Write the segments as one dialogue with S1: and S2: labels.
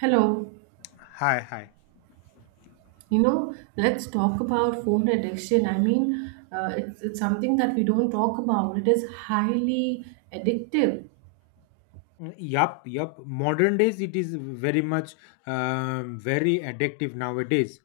S1: Hello.
S2: Hi, hi.
S1: You know, let's talk about phone addiction. It's something that we don't talk about. It is highly addictive.
S2: Mm, yup, yup. Modern days, it is very much very addictive nowadays.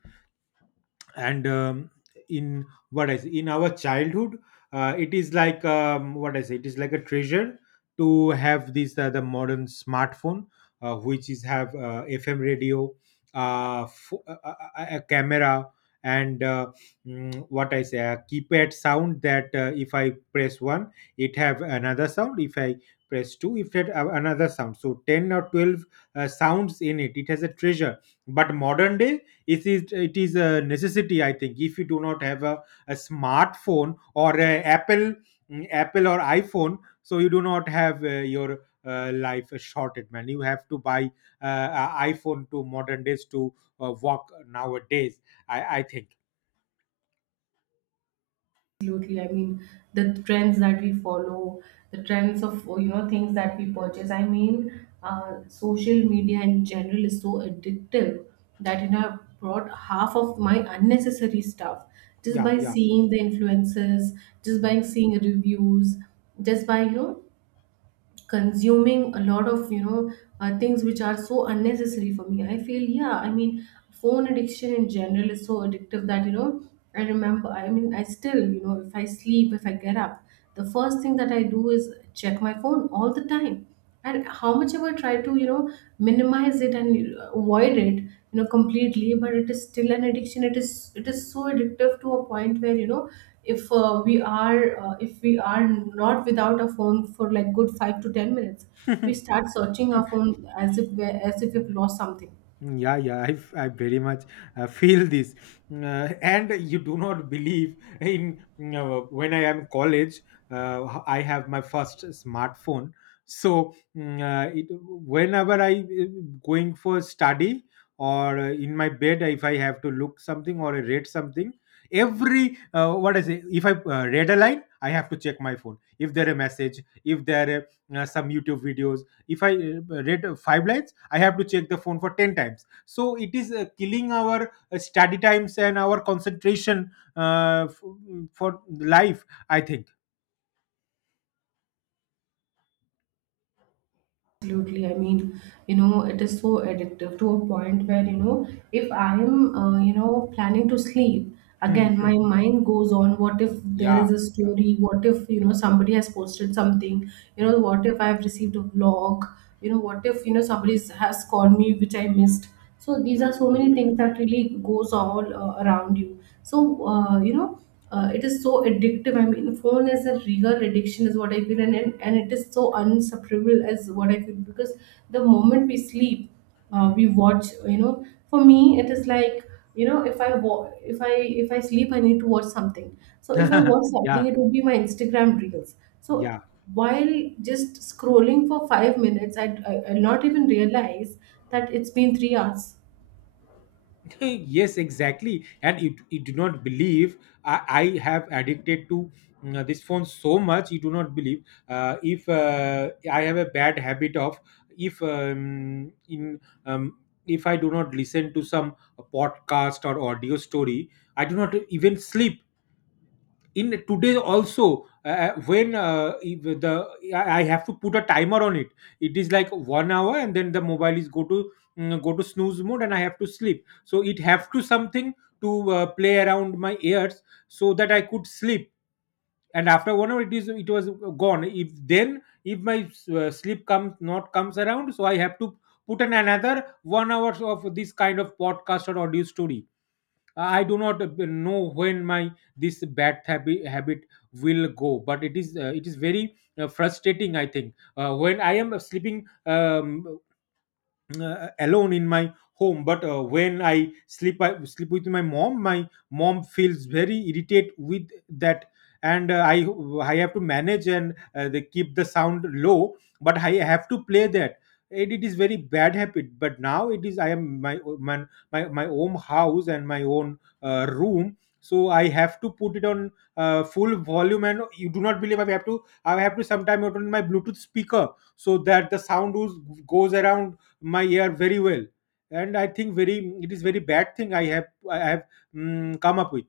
S2: And in what I say, in our childhood, it is like what I say, it is like a treasure to have this the modern smartphone, which is have FM radio, a, a camera, and uh, what I say, a keypad sound that if I press one, it have another sound. If I press two, if it have another sound. So 10 or 12 sounds in it. It has a treasure. But modern day it is a necessity, I think, if you do not have a smartphone or a apple, apple or iphone, so you do not have your life shorted man, you have to buy a iphone to modern days to walk nowadays, i think.
S1: Absolutely. I mean, the trends that we follow, the trends of, you know, things that we purchase. Social media in general is so addictive that it have brought half of my unnecessary stuff just
S2: Yeah,
S1: by
S2: yeah.
S1: seeing the influences, just by seeing reviews, just by, you know, consuming a lot of things which are so unnecessary for me, I feel. Yeah, I mean, phone addiction in general is so addictive that, you know, I remember, I mean, I still, you know, if I get up, the first thing that I do is check my phone all the time. And how much ever try to, you know, minimize it and avoid it, you know, completely, but it is still an addiction. It is so addictive to a point where, you know, if we are if we are not without a phone for like good 5 to 10 minutes, we
S2: Hmm.
S1: start searching our phone as if we've lost something.
S2: Yeah, yeah, I very much feel this, and you do not believe in when I am college. I have my first smartphone, so it, whenever I going for study or in my bed, if I have to look something or read something, every what I say, if I read a line, I have to check my phone. If there a message, if there are some YouTube videos, if I read five lines, I have to check the phone for 10 times, so it is killing our study times and our concentration, for life I think.
S1: Absolutely. I mean, you know, it is so addictive to a point where, you know, if I am, you know, planning to sleep,
S2: Hmm,
S1: again, my
S2: hmm.
S1: mind goes on, what if there
S2: Yeah,
S1: is a
S2: yeah.
S1: story? What if, you
S2: Hmm,
S1: know, somebody has posted something? You know,
S2: hmm,
S1: what if I have received a vlog? You know, what if, you know, somebody has called me which I missed? So these are so many
S2: hmm,
S1: things that really goes all around you, so it is so addictive. I mean, phone is a real addiction is what I feel. And it is so unsufferable as what I feel, because the moment we sleep,
S2: hmm.
S1: we watch, you know, for me it is like, you know, if I, if I sleep, I need to watch something. So if I watch
S2: Yeah,
S1: something, it would be my Instagram reels. So
S2: yeah.
S1: while just scrolling for 5 minutes, I not even realize that it's been 3 hours.
S2: Yes, exactly, and you do not believe, I have addicted to this phone so much. You do not believe. If I have a bad habit of, if in um, if I do not listen to some podcast or audio story, I do not even sleep. In today also when if the I have to put a timer on it. It is like 1 hour and then the mobile is go to go to snooze mode and I have to sleep, so it have to something to play around my ears so that I could sleep. And after 1 hour it was gone. If then, if my sleep comes not comes around, so I have to put in another 1 hours of this kind of podcast or audio story. I do not know when my this bad habit will go, but it is very frustrating, i think, when I am sleeping alone in my home. But when I sleep, I sleep with my mom, my mom feels very irritated with that. And i have to manage, and they keep the sound low, but I have to play that. It is very bad habit, but now it is I am my own house and my own room, so I have to put it on full volume. And you do not believe, I have to sometimes put on my bluetooth speaker so that the sound goes around my ear very well. And I think very it is very bad thing I have come up with.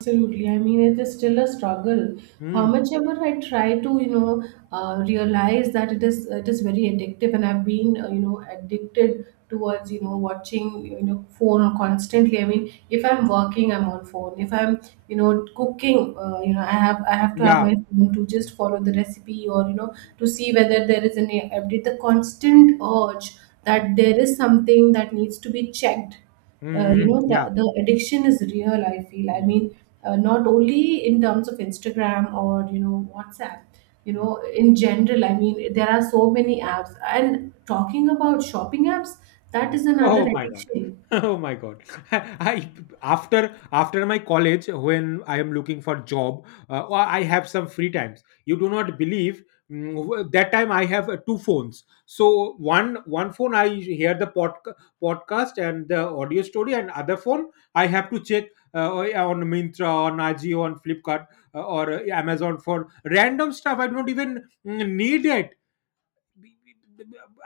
S1: Absolutely. I mean, it is still a struggle. How
S2: Mm,
S1: much ever I try to, you know, realize that it is very addictive, and I've been, you know, addicted towards, you know, watching, you know, phone constantly. I mean, if I'm working, I'm on phone. If I'm, you know, cooking, you know, I have to have
S2: yeah.
S1: my phone to just follow the recipe, or, you know, to see whether there is any update. The constant urge
S2: Mm,
S1: that there is something that needs to be checked,
S2: mm,
S1: you
S2: mm,
S1: know,
S2: yeah.
S1: the addiction is real, I feel.
S2: Mm,
S1: I
S2: mm.
S1: mean, not only in terms of Instagram or, you know, WhatsApp, you know, in general. I mean, there are so many apps, and talking about shopping apps, that
S2: Hmm.
S1: is another
S2: Oh my god.
S1: addiction.
S2: Oh my god. I, after after my college, when I am looking for job, or I have some free times. You do not believe, that time I have two phones. So one phone I hear the podcast and the audio story, and other phone I have to check on Mintra, on Ajio, on Flipkart, or Amazon for random stuff. I don't even need it.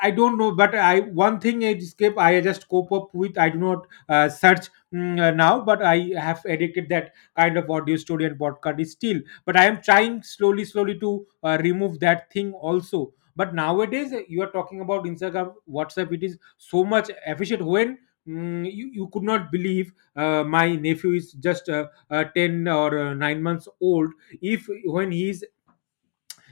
S2: I don't know, but I one thing escape I just cope up with. I do not search now, but I have addicted that kind of audio story and podcast is still. But I am trying slowly, slowly to remove that thing also. But nowadays, you are talking about Instagram, WhatsApp. It is so much efficient when. You could not believe, my nephew is just 10 or 9 months old. If when he is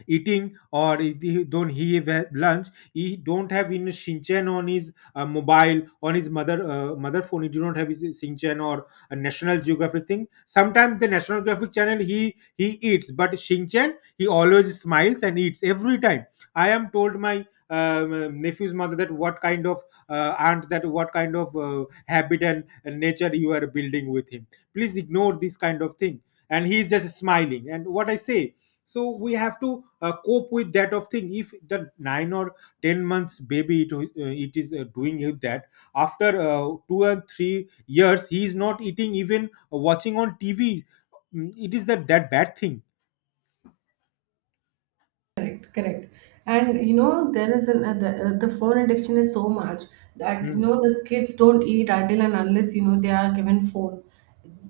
S2: eating, or if he don't he have lunch, he don't have in shinchan on his mobile, on his mother phone. He do not have his shinchan or a national geographic thing. Sometimes the national geographic channel he eats, but shinchan, he always smiles and eats every time. I am told my nephew's mother that what kind of aunt, that what kind of habit and nature you are building with him. Please ignore this kind of thing. And he is just smiling and what I say. So we have to cope with that of thing. If the 9 or 10 months baby it, it is doing it, that after 2 and 3 years he is not eating even watching on tv. Mm, it is that bad thing.
S1: Correct, correct. And you know, there is an the phone addiction is so much that, you
S2: Hmm.
S1: know, the kids don't eat until and unless, you know, they are given phone.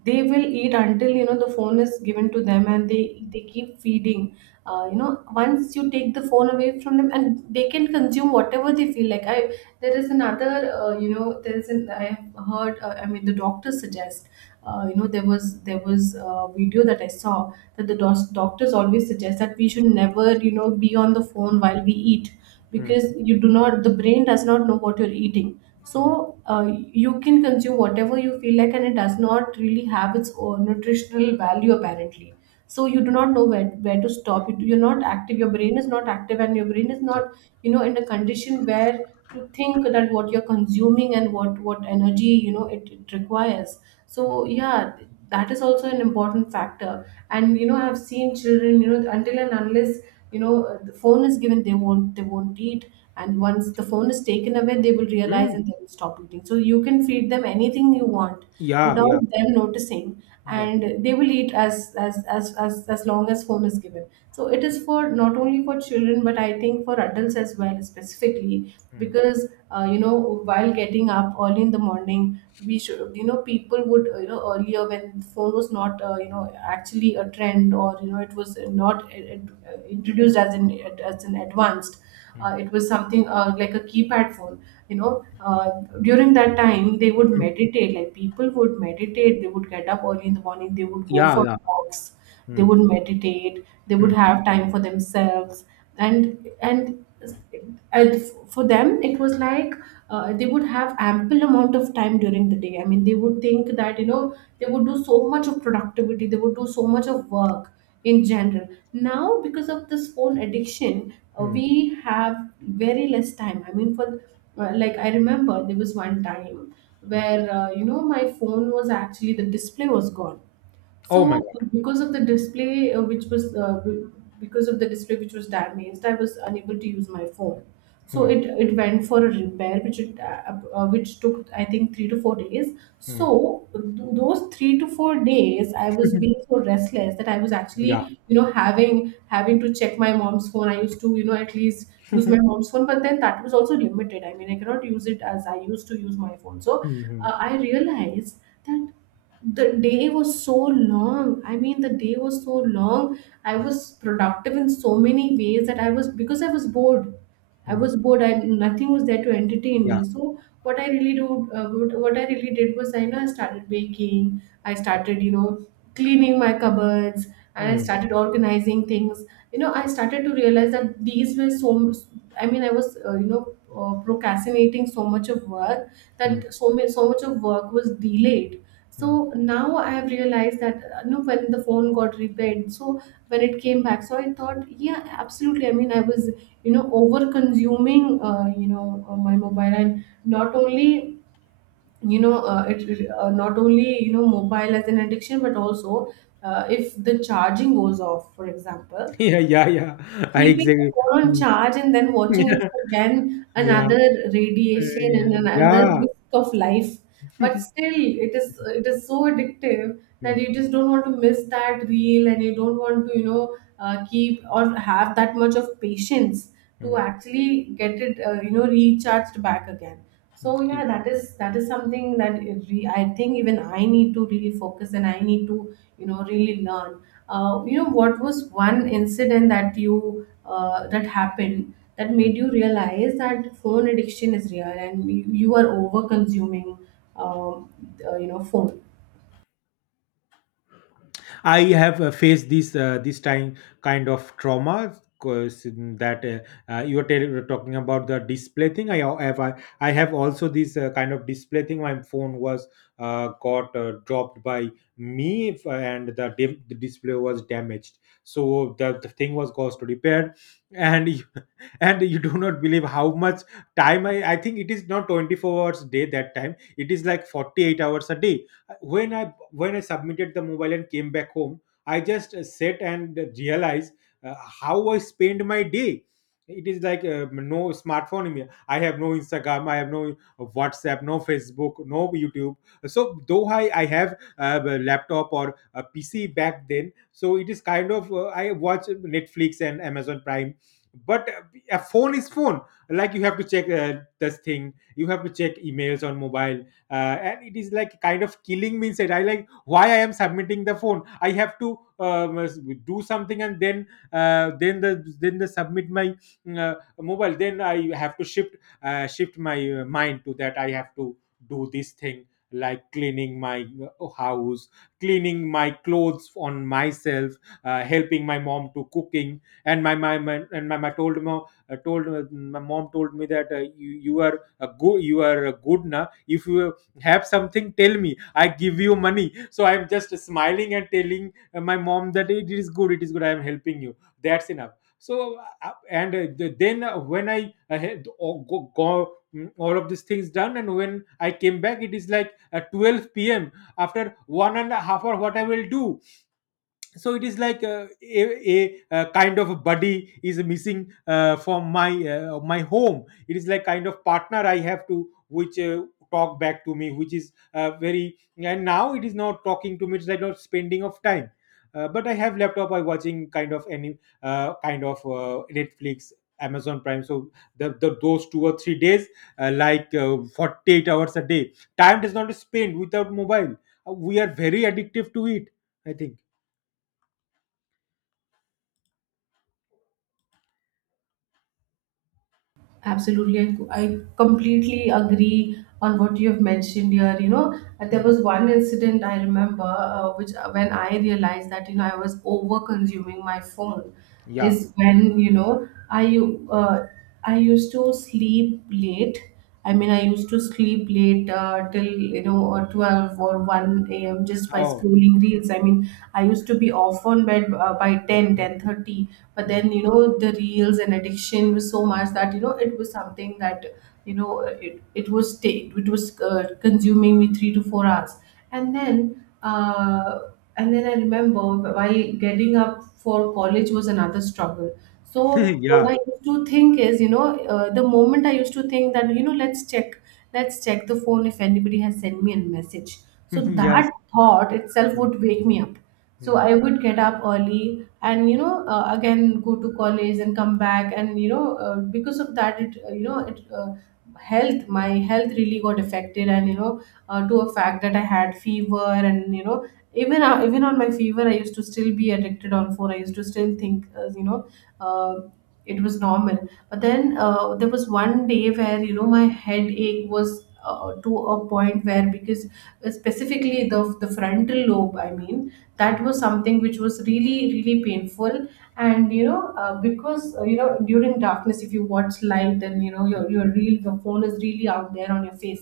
S1: They will eat until, you know, the phone is given to them, and they keep feeding. You know, once you take the phone away from them, and they can consume whatever they feel like. I there is another You know, there is an I have heard I mean the doctors suggest you know there was a video that I saw that the dos- doctors always suggest that we should never, you know, be on the phone while we eat,
S2: Hmm.
S1: because you do not, the brain does not know what you're eating. So
S2: Hmm.
S1: uh, you can consume whatever you feel like, and it does not really have its own nutritional value apparently. So you do not know where to stop. You, you're not active, your brain is not active, and your brain is
S2: Ah.
S1: not, you know, in a condition where to think that what you're consuming, and what energy, you know, it requires. So yeah, that is also an important factor. And you know, I've seen children, you know, until and unless, you know, the phone is given, they won't eat, and once the phone is taken away, they will realize
S2: Mm,
S1: and they will stop eating. So you can feed them anything you want
S2: yeah,
S1: without
S2: yeah,
S1: them noticing,
S2: yeah.
S1: and they will eat as as long as phone is given. So it is, for not only for children, but I think for adults as well, specifically
S2: Hmm.
S1: because, you know, while getting up early in the morning, we should, you know, people would, you know, earlier when phone was not, you know, actually a trend, or, you know, it was not introduced as an, as an advanced,
S2: Hmm.
S1: it was something, like a keypad phone, you know, during that time they would
S2: Mm.
S1: meditate. Like people would meditate, they would get up early in the morning, they would go
S2: Yeah,
S1: for
S2: yeah.
S1: walks, they
S2: Hmm.
S1: would meditate, they would
S2: Hmm.
S1: have time for themselves. And and and for them it was like, they would have ample amount of time during the day. I mean, they would think that, you know, they would do so much of productivity, they would do so much of work in general. Now because of this phone addiction,
S2: Hmm.
S1: we have very less time. I mean, for, like I remember there was one time where, you know, my phone was actually, the display was gone.
S2: Oh my
S1: So
S2: god.
S1: because of the display, which was be- because of the display which was damaged, I was unable to use my phone. So
S2: Hmm.
S1: it went for a repair, which it which took I think 3 to 4 days.
S2: Hmm.
S1: So those 3 to 4 days, I was being so restless that I was
S2: Yeah.
S1: actually, you know, having to check my mom's phone. I used to, you know, at least use my mom's phone, but then that was also limited. I mean, I cannot use it as I used to use my phone. So
S2: Hmm. Hmm.
S1: I realized that the day was so long. I mean, the day was so long, I was productive in so many ways, that I was, because I was bored, i
S2: Hmm.
S1: was bored I nothing was there to entertain
S2: Yeah.
S1: me. So what I really do, what I really did was, I know, I started baking, I started, you know, cleaning my cupboards, and I
S2: Hmm.
S1: started organizing things. You know, I started to realize that these were I mean, I was, you know, procrastinating so much of work,
S2: Hmm.
S1: that so much of work was delayed.
S2: Hmm.
S1: So now I have realized that, you know, when the phone got repaired, so when it came back, so I thought, yeah, absolutely. I mean, I was, you know, over consuming, you know, my mobile, and not only, you know, it not only, you know, mobile as an addiction, but also, if the charging goes off, for example.
S2: Yeah, yeah, yeah, I
S1: Keeping
S2: exactly.
S1: the phone on
S2: Mm.
S1: charge and then watching it again,
S2: Yeah,
S1: another
S2: uh,
S1: radiation and another
S2: yeah.
S1: risk of life. But still, it is so addictive that
S2: Hmm,
S1: you just don't want to miss that reel, and you don't want to, you know, keep or have that much of patience to
S2: hmm,
S1: actually get it, you know, recharged back again. So yeah,
S2: E,
S1: that is, that is something that I think even I need to really focus, and I need to, you know, really learn. Uh, you know, what was one incident that you that happened that
S2: hmm.
S1: made you realize that phone addiction is real, and you are over consuming, um, you know, phone?
S2: I have faced this this time kind of trauma, cause that you are talking about the display thing. I have also this kind of display thing. My phone was got dropped by me, and the display was damaged. So the thing was caused to repair, and and you do not believe how much time I think. It is not 24 hours a day that time. It is like 48 hours a day. When I when I submitted the mobile and came back home, I just sat and realized uh, how I spend my day. It is like no smartphone in me, I have no instagram, I have no whatsapp, no facebook, no youtube. So though I have a laptop or a pc back then, so it is kind of I watch netflix and amazon prime. But a phone is phone, like you have to check this thing, you have to check emails on mobile, uh, and it is like kind of killing me inside. I like why I am submitting the phone, I have to do something and then uh, then the then the submit my mobile, then I have to shift my mind to that. I have to do this thing, like cleaning my house, cleaning my clothes on myself, helping my mom to cooking. And my and my told mom, told my mom told me that you are a good na, if you have something tell me, I give you money. So I'm just smiling and telling my mom that it is good, it is good, I am helping you, that's enough. So then when I had all, all of these things done. And when I came back, it is like 12 p.m. After 1.5 hour, what I will do? So it is like a, a kind of a buddy is missing from my home. It is like kind of partner I have to which talk back to me, which is very, and now it is not talking to me, it's like not spending of time. But I have laptop, I watching kind of any kind of netflix, amazon prime. So the those 2 or 3 days, like 48 hours a day, time does not spend without mobile. We are very addictive to it, I think.
S1: Absolutely. I completely agree on what you have mentioned here. You know, there
S2: Hmm.
S1: was one incident I remember, which, when I realized that, you know, I was over consuming my phone,
S2: Yeah.
S1: is when, you know, I used to sleep late. I mean,
S2: Mm.
S1: I used to sleep late, till, you know, or 12 or one a.m., just by
S2: Oh.
S1: scrolling reels. I mean, I used to be off on bed, by
S2: Mhm,
S1: 10:30. But
S2: mm.
S1: then, you know, the reels and addiction was so much that, you know, it was something that, you know, it was, consuming me 3 to 4 hours. And then I remember why getting up for college was another struggle. So what I
S2: Yeah.
S1: used to think is, you know, the moment I used to think that, you know, let's check the phone if anybody has sent me a message. So
S2: Yes.
S1: that thought itself
S2: Mm,
S1: would wake me up. So
S2: mm,
S1: I would get up early and again go to college and come back, and because of that it you know it health, my health really got affected. And to a fact that I had fever, and even on my fever I used to still be addicted on phone. I used to still think, uh, it was normal. But then there was one day where you know my headache was to a point where, because specifically the frontal lobe, I mean
S2: mm,
S1: that was something which was really, really painful. And you know, because you know, during darkness, if you watch light, then you know your
S2: mm.
S1: your real the phone is really out there on your face.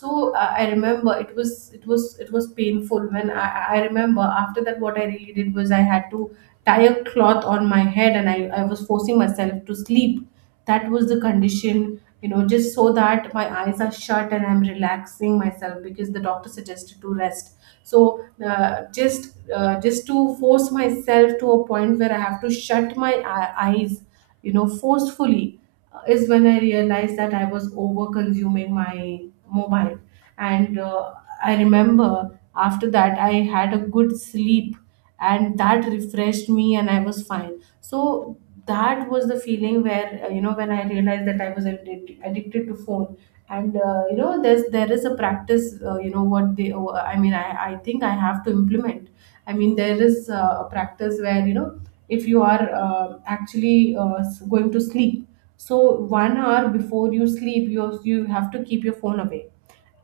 S1: So I remember it was, it was painful when I remember. After that what I really did was, I had to tie a cloth on my head and I was forcing myself to sleep. That was the condition, you know, just so that my eyes are shut and I'm relaxing myself, because the doctor suggested to rest. So just to force myself to a point where I have to shut eyes, you know, forcefully, is when I realized that I was over consuming my mobile. And I remember after that I had a good sleep, and that refreshed me and I was fine. So that was the feeling where, you know, when I realized that I was addicted to phone. And You know, there is a practice, you know what they I mean I think I have to implement. I mean there is a practice where, you know, if you are, going to sleep, so 1 hour before you sleep, you have to keep your phone away,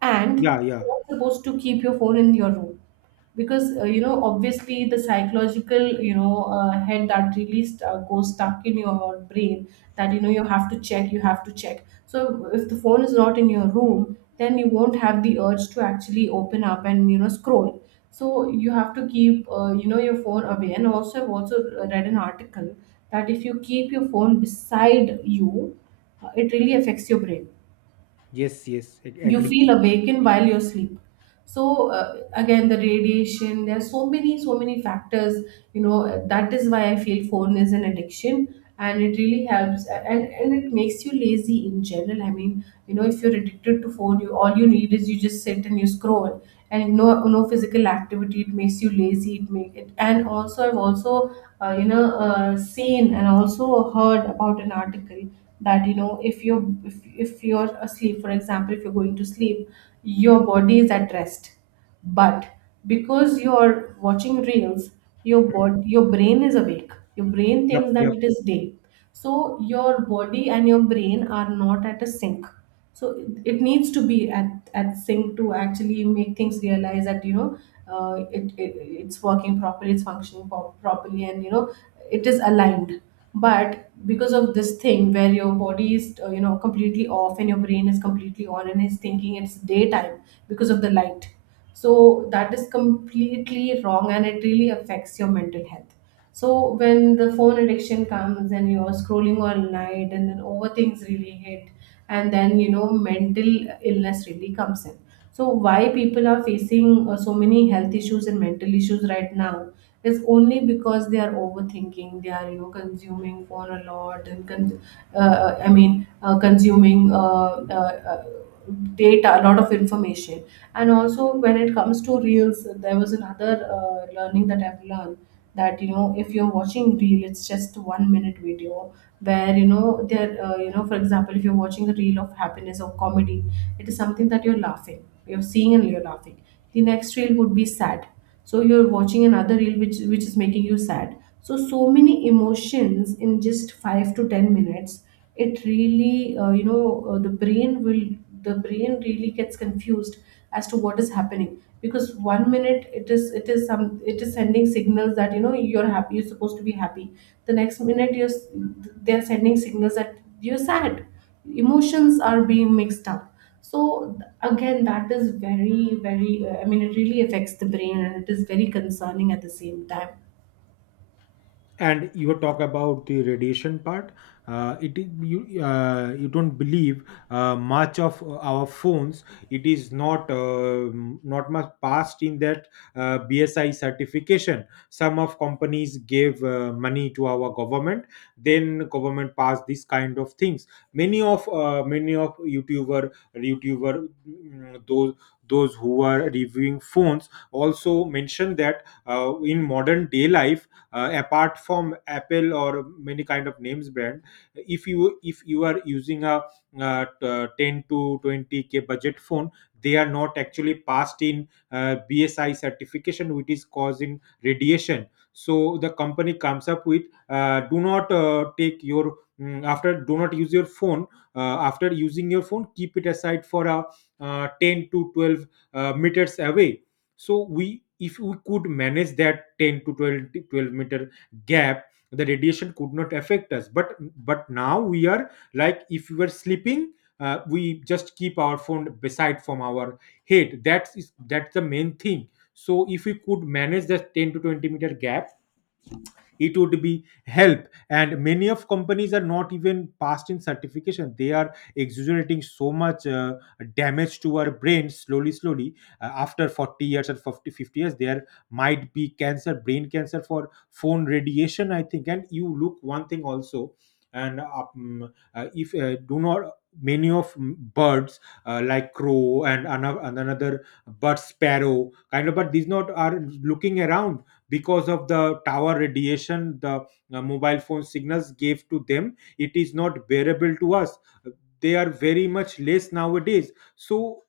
S1: and
S2: Yeah, yeah.
S1: you're not supposed to keep your phone in your room. Because you know, obviously the psychological, head that really goes stuck in your brain, that you know you have to check. So if the phone is not in your room, then you won't have the urge to actually open up and, you know, scroll. So you have to keep, you know, your phone away. And also I've also read an article that if you keep your phone beside you, it really affects your brain.
S2: Yes, yes. Ag-
S1: You
S2: agree.
S1: feel awakened while you sleep. So again, the radiation. There are so many, so many factors, you know, that is why I feel phone is an addiction. And it really helps, and it makes you lazy in general. I mean, you know, if you're addicted to phone, you all you need is you just sit and you scroll. And no, no physical activity. It makes you lazy. It make it And also I've also, seen and also heard about an article that, you know, if you're asleep. For example, if you're going to sleep, your body is at rest, but because you're watching reels,
S2: Mm.
S1: your brain is awake. Your brain
S2: Yep,
S1: thinks that
S2: yep.
S1: it is day. So your body and your brain are not at a sync. So it needs to be at sync to actually make things realize that, you know, it it's working properly, it's functioning properly, and you know, it is aligned. But because of this thing, where your body is, you know, completely off, and your brain is completely on and is thinking it's daytime because of the light. So that is completely wrong, and it really affects your mental health. So when the phone addiction comes and you're scrolling all night, and then over things really hit, and then you know mental illness really comes in. So why people are facing, so many health issues and mental issues right now is only because they are overthinking. They are, you know, consuming phone a lot, and consuming, data, a lot of information. And also, when it comes to reels, there was another learning that I've learned, that you know, if you're watching reel, it's just 1 minute video where you know there, you know, for example, if you're watching a reel of happiness or comedy, it is something that you're laughing, you're seeing and you're laughing. The next reel would be sad. So you're watching another reel which is making you sad. So so many emotions in just 5 to 10 minutes. It really, the brain really gets confused as to what is happening, because one minute it is sending signals that, you know, you're happy, you're supposed to be happy. The next minute they're sending signals that you're sad. Emotions are being mixed up. So again, that is very, very, I mean, it really affects the brain, and it is very concerning at the same time.
S2: And you talk about the radiation part. It is you, you don't believe much of our phones. It is not not much passed in that BSI certification. Some of companies gave money to our government. Then government passed this kind of things. Many of youtuber mm, those those who are reviewing phones also mentioned that in modern day life, apart from Apple or many kind of names brand, if you are using a 10 to 20K budget phone, they are not actually passed in BSI certification, which is causing radiation. So the company comes up with, do not take your after do not use your phone. After using your phone, keep it aside for a 10 to 12 meters away. So we if we could manage that 10 to 12 meter gap, the radiation could not affect us. But now we are like, if we were sleeping, we just keep our phone beside from our head. That's the main thing. So if we could manage that 10 to 20 meter gap, it would be help. And many of companies are not even passed in certification, they are exaggerating so much damage to our brains, slowly slowly. After 40 years or fifty years, there might be cancer, brain cancer, for phone radiation, I think. And you look one thing also. And if do not many of birds, like crow and another bird, sparrow kind of, but these not are looking around, because of the tower radiation, the mobile phone signals gave to them, it is not bearable to us. They are very much less nowadays. So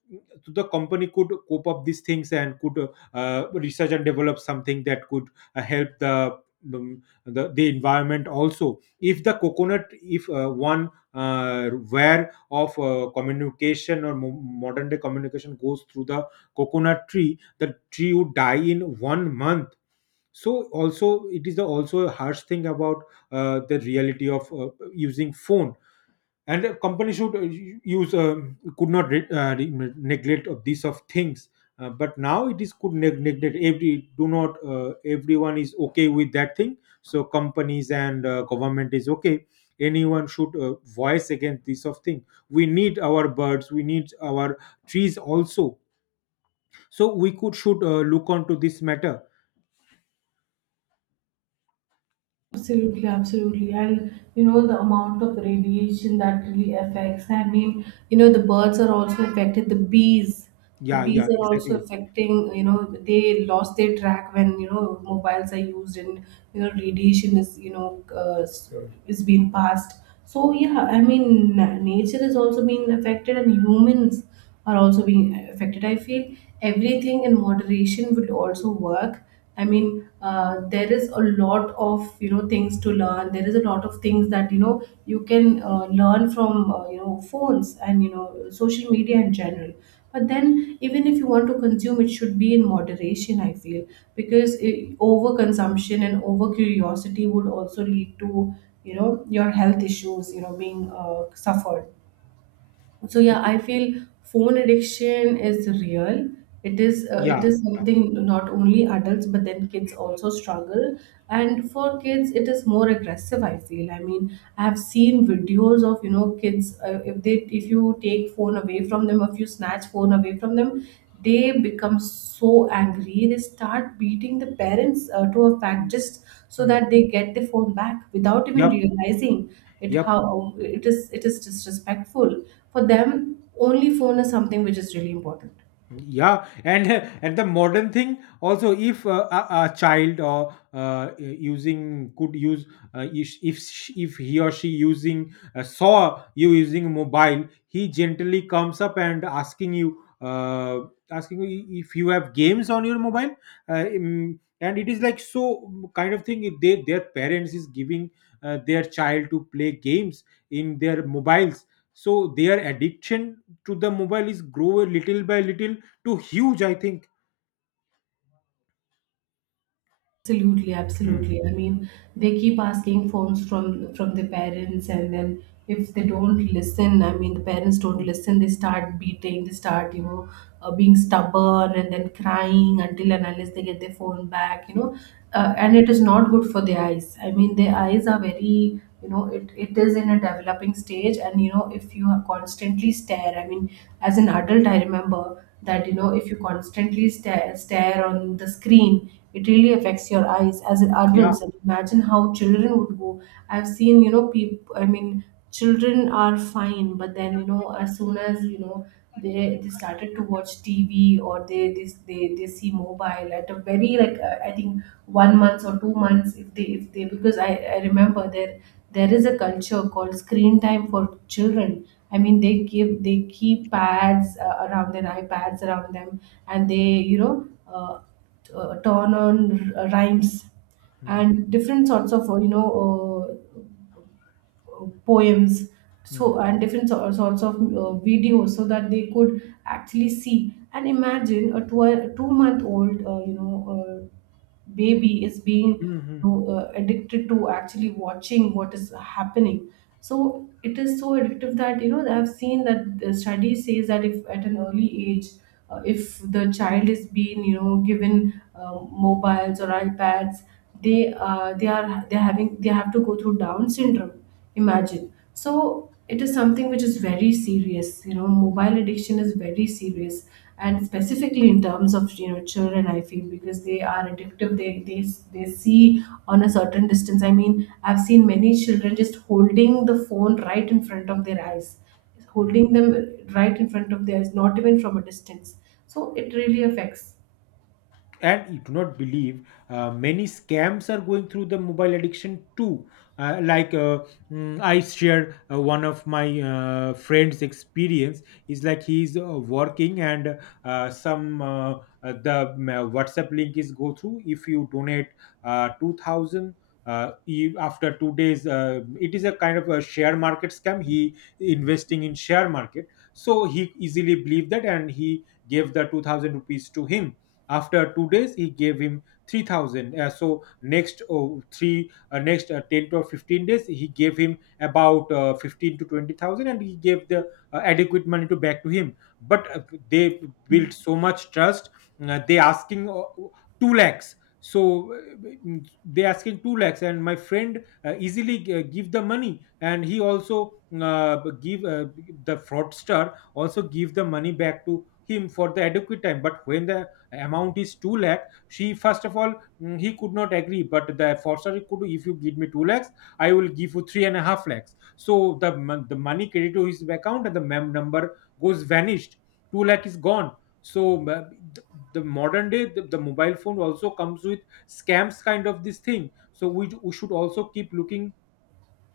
S2: the company could cope up these things and could research and develop something that could help the the environment also. If the coconut, if one where of communication or modern day communication goes through the coconut tree, the tree would die in 1 month. So also it is the also a harsh thing about the reality of using phone. And a company should use could not neglect of these of things. But now it is could neglect. Every do not Everyone is okay with that thing. So companies and government is okay. Anyone should voice against this of thing. We need our birds, we need our trees also. So we could should look onto this matter.
S1: Absolutely, absolutely. And you know, the amount of radiation that really affects. I mean, you know, the birds are also affected, the bees. The
S2: Yeah,
S1: bees
S2: yeah,
S1: are also
S2: exactly.
S1: affecting, you know, they lost their track when, you know, mobiles are used, and, you know, radiation is, you know,
S2: Mm.
S1: is being passed. So, yeah, I mean, nature is also being affected, and humans are also being affected. I feel everything in moderation will also work. I mean, there is a lot of, you know, things to learn. There is a lot of things that you know you can, learn from, you know, phones and, you know, social media in general. But then, even if you want to consume, it should be in moderation. I feel, because it, overconsumption and over curiosity would also lead to, you know, your health issues, you know, being suffered. So
S2: Y
S1: yeah, I feel phone addiction is real. It is, it
S2: Yeah,
S1: is
S2: yeah.
S1: something not only adults, but then kids also struggle. And for kids it is more aggressive, I feel. I mean, I have seen videos of, you know, kids, if you take phone away from them, if you snatch phone away from them, they become so angry. They start beating the parents, to a fact, just so
S2: Mm.
S1: that they get the phone back, without even
S2: Yep,
S1: realizing it,
S2: yep.
S1: how it is disrespectful. For them, only phone is something which is really important.
S2: Yeah, and and the modern thing also, if, a child or using could use if he or she using, saw you using mobile, he gently comes up and asking you if you have games on your mobile, and it is like so kind of thing. They Their parents is giving their child to play games in their mobiles, so their addiction to the mobile is grow little by little too huge, I think.
S1: Absolutely,
S2: Mm,
S1: absolutely. I mean, they keep asking phones from their parents, and then if they don't listen, I mean the parents don't
S2: mm,
S1: listen, they start beating, they start, you know, being stubborn and then crying until and unless they get their phone back, you know.
S2: mm.
S1: And it is not good for their eyes. I mean, their eyes are very, you know, it is in a developing stage. And you know, if you are constantly stare, I mean, as an adult, I remember that, you know, if you constantly stare on the screen, it really affects your eyes as an
S2: Yeah.
S1: adults. And imagine how children would go. I've seen, you know, people, I mean, children are fine, but then you know, as soon as, you know, they started to watch TV, or they see mobile at a very, like, I think 1 month or 2 months, if they, because I remember there is a culture called screen time for children. I mean, they give, they keep pads, around their iPads around them, and they, you know, turn on rhymes
S2: Mm,
S1: and different sorts of, poems. So
S2: mm,
S1: and different sorts of, videos, so that they could actually see. And imagine a two month old, you know, uh, baby is being,
S2: mm, mm.
S1: addicted to actually watching what is happening. So it is so addictive that, you know, I've seen that the study says that if at an early age, if the child is being, you know, given, mobiles or iPads, they are having, they have to go through down syndrome. Imagine. So it is something which is very serious. You know, mobile addiction is very serious, and specifically in terms of, you know, children, I feel, because they are addictive. They see on a certain distance. I mean, I've seen many children just holding the phone right in front of their eyes, holding them right in front of their eyes, not even from a distance. So it really affects.
S2: And you do not believe many scams are going through the mobile addiction too. uh, like uh, I share one of my friends experience is like, he's working and some the WhatsApp link is go through. If you donate 2000, after 2 days, it is a kind of a share market scam. He investing in share market, so he easily believed that, and he gave the 2000 rupees to him. After 2 days, he gave him 3000. So next, oh, three next 10 to 15 days, he gave him about 15 to 20,000, and he gave the adequate money to back to him. But they built so much trust. They asking 2 lakhs. So they asking 2 lakhs, and my friend easily give the money, and he also uh, give the fraudster also give the money back to him for the adequate time. But when the amount is 2 lakh, she first of all, he could not agree. But the forcer could, if you give me 2 lakhs, I will give you 3.5 lakhs. So the money credited to his account, and the mem number goes vanished. 2 lakh is gone. So th- the modern day, the mobile phone also comes with scams kind of this thing. So we should also keep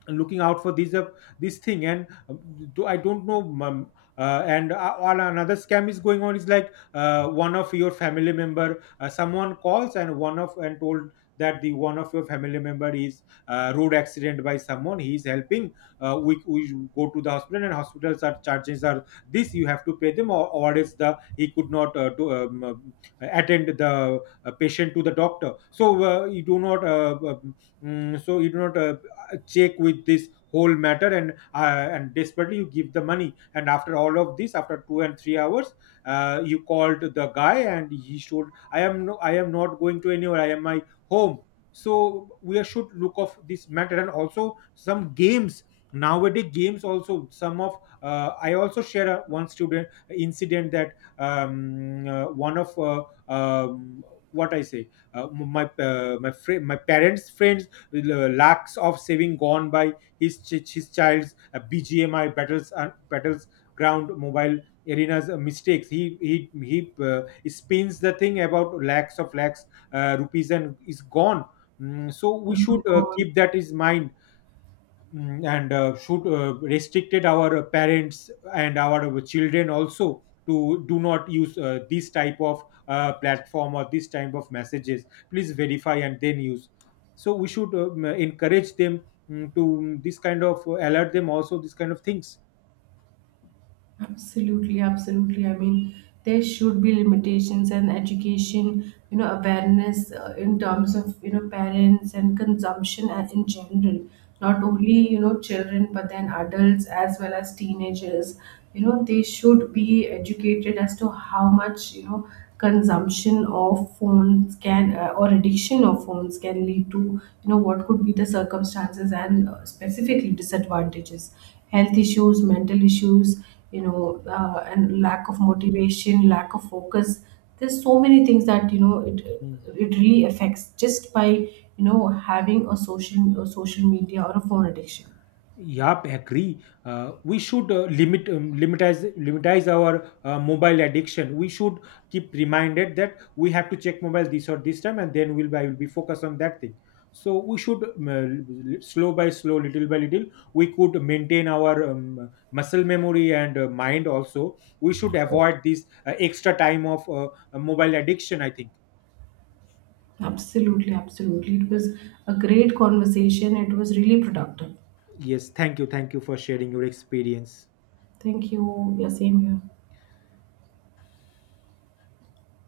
S2: looking out for these this thing and I don't know. And all another scam is going on, is like one of your family member, someone calls and one of and told that the one of your family member is road accident by someone, he is helping. We go to the hospital, and hospitals are charges are this, you have to pay them, or else the he could not attend the patient to the doctor. So you do not mm, so you do not uh, check with this whole matter. And desperately you give the money. And after all of this, after 2 and 3 hours, you called the guy, and he showed, I am no, I am not going to anywhere, I am my home. So we should look of this matter. And also some games, nowadays games also some of, I also share one student incident that one of um, what I say, my friend, my parents friends, lakhs of saving gone by his child's BGMI battles ground mobile arenas mistakes. He spins the thing about lakhs of lakhs rupees, and is gone. Mm, so
S1: Oh
S2: we should
S1: my god.
S2: keep that in mind. Mm, and should restricted our parents and our children also to do not use this type of platform or this type of messages. Please verify and then use. So we should encourage them, this kind of, alert them also, this kind of things.
S1: Absolutely, absolutely. I mean, there should be limitations and education, you know, awareness, in terms of, you know, parents and consumption, and in general, not only, you know, children, but then adults as well as teenagers. You know, they should be educated as to how much, you know, consumption of phones can, or addiction of phones can lead to, you know, what could be the circumstances, and, specifically disadvantages, health issues, mental issues, and lack of motivation, lack of focus. There's so many things that, you know, it
S2: Mm.
S1: it really affects just by, you know, having a social, a social media or a phone addiction.
S2: Yep, agree. We should limit, limitize our mobile addiction. We should keep reminded that we have to check mobile this or this time, and then we'll I will be focused on that thing. So we should slow by slow, little by little, we could maintain our muscle memory and mind also. We should
S1: Correct.
S2: avoid this extra time of mobile addiction, I think.
S1: Absolutely, absolutely. It was a great conversation, it was really productive.
S2: Yes, thank you for sharing your experience.
S1: Thank you. Yeah, same here.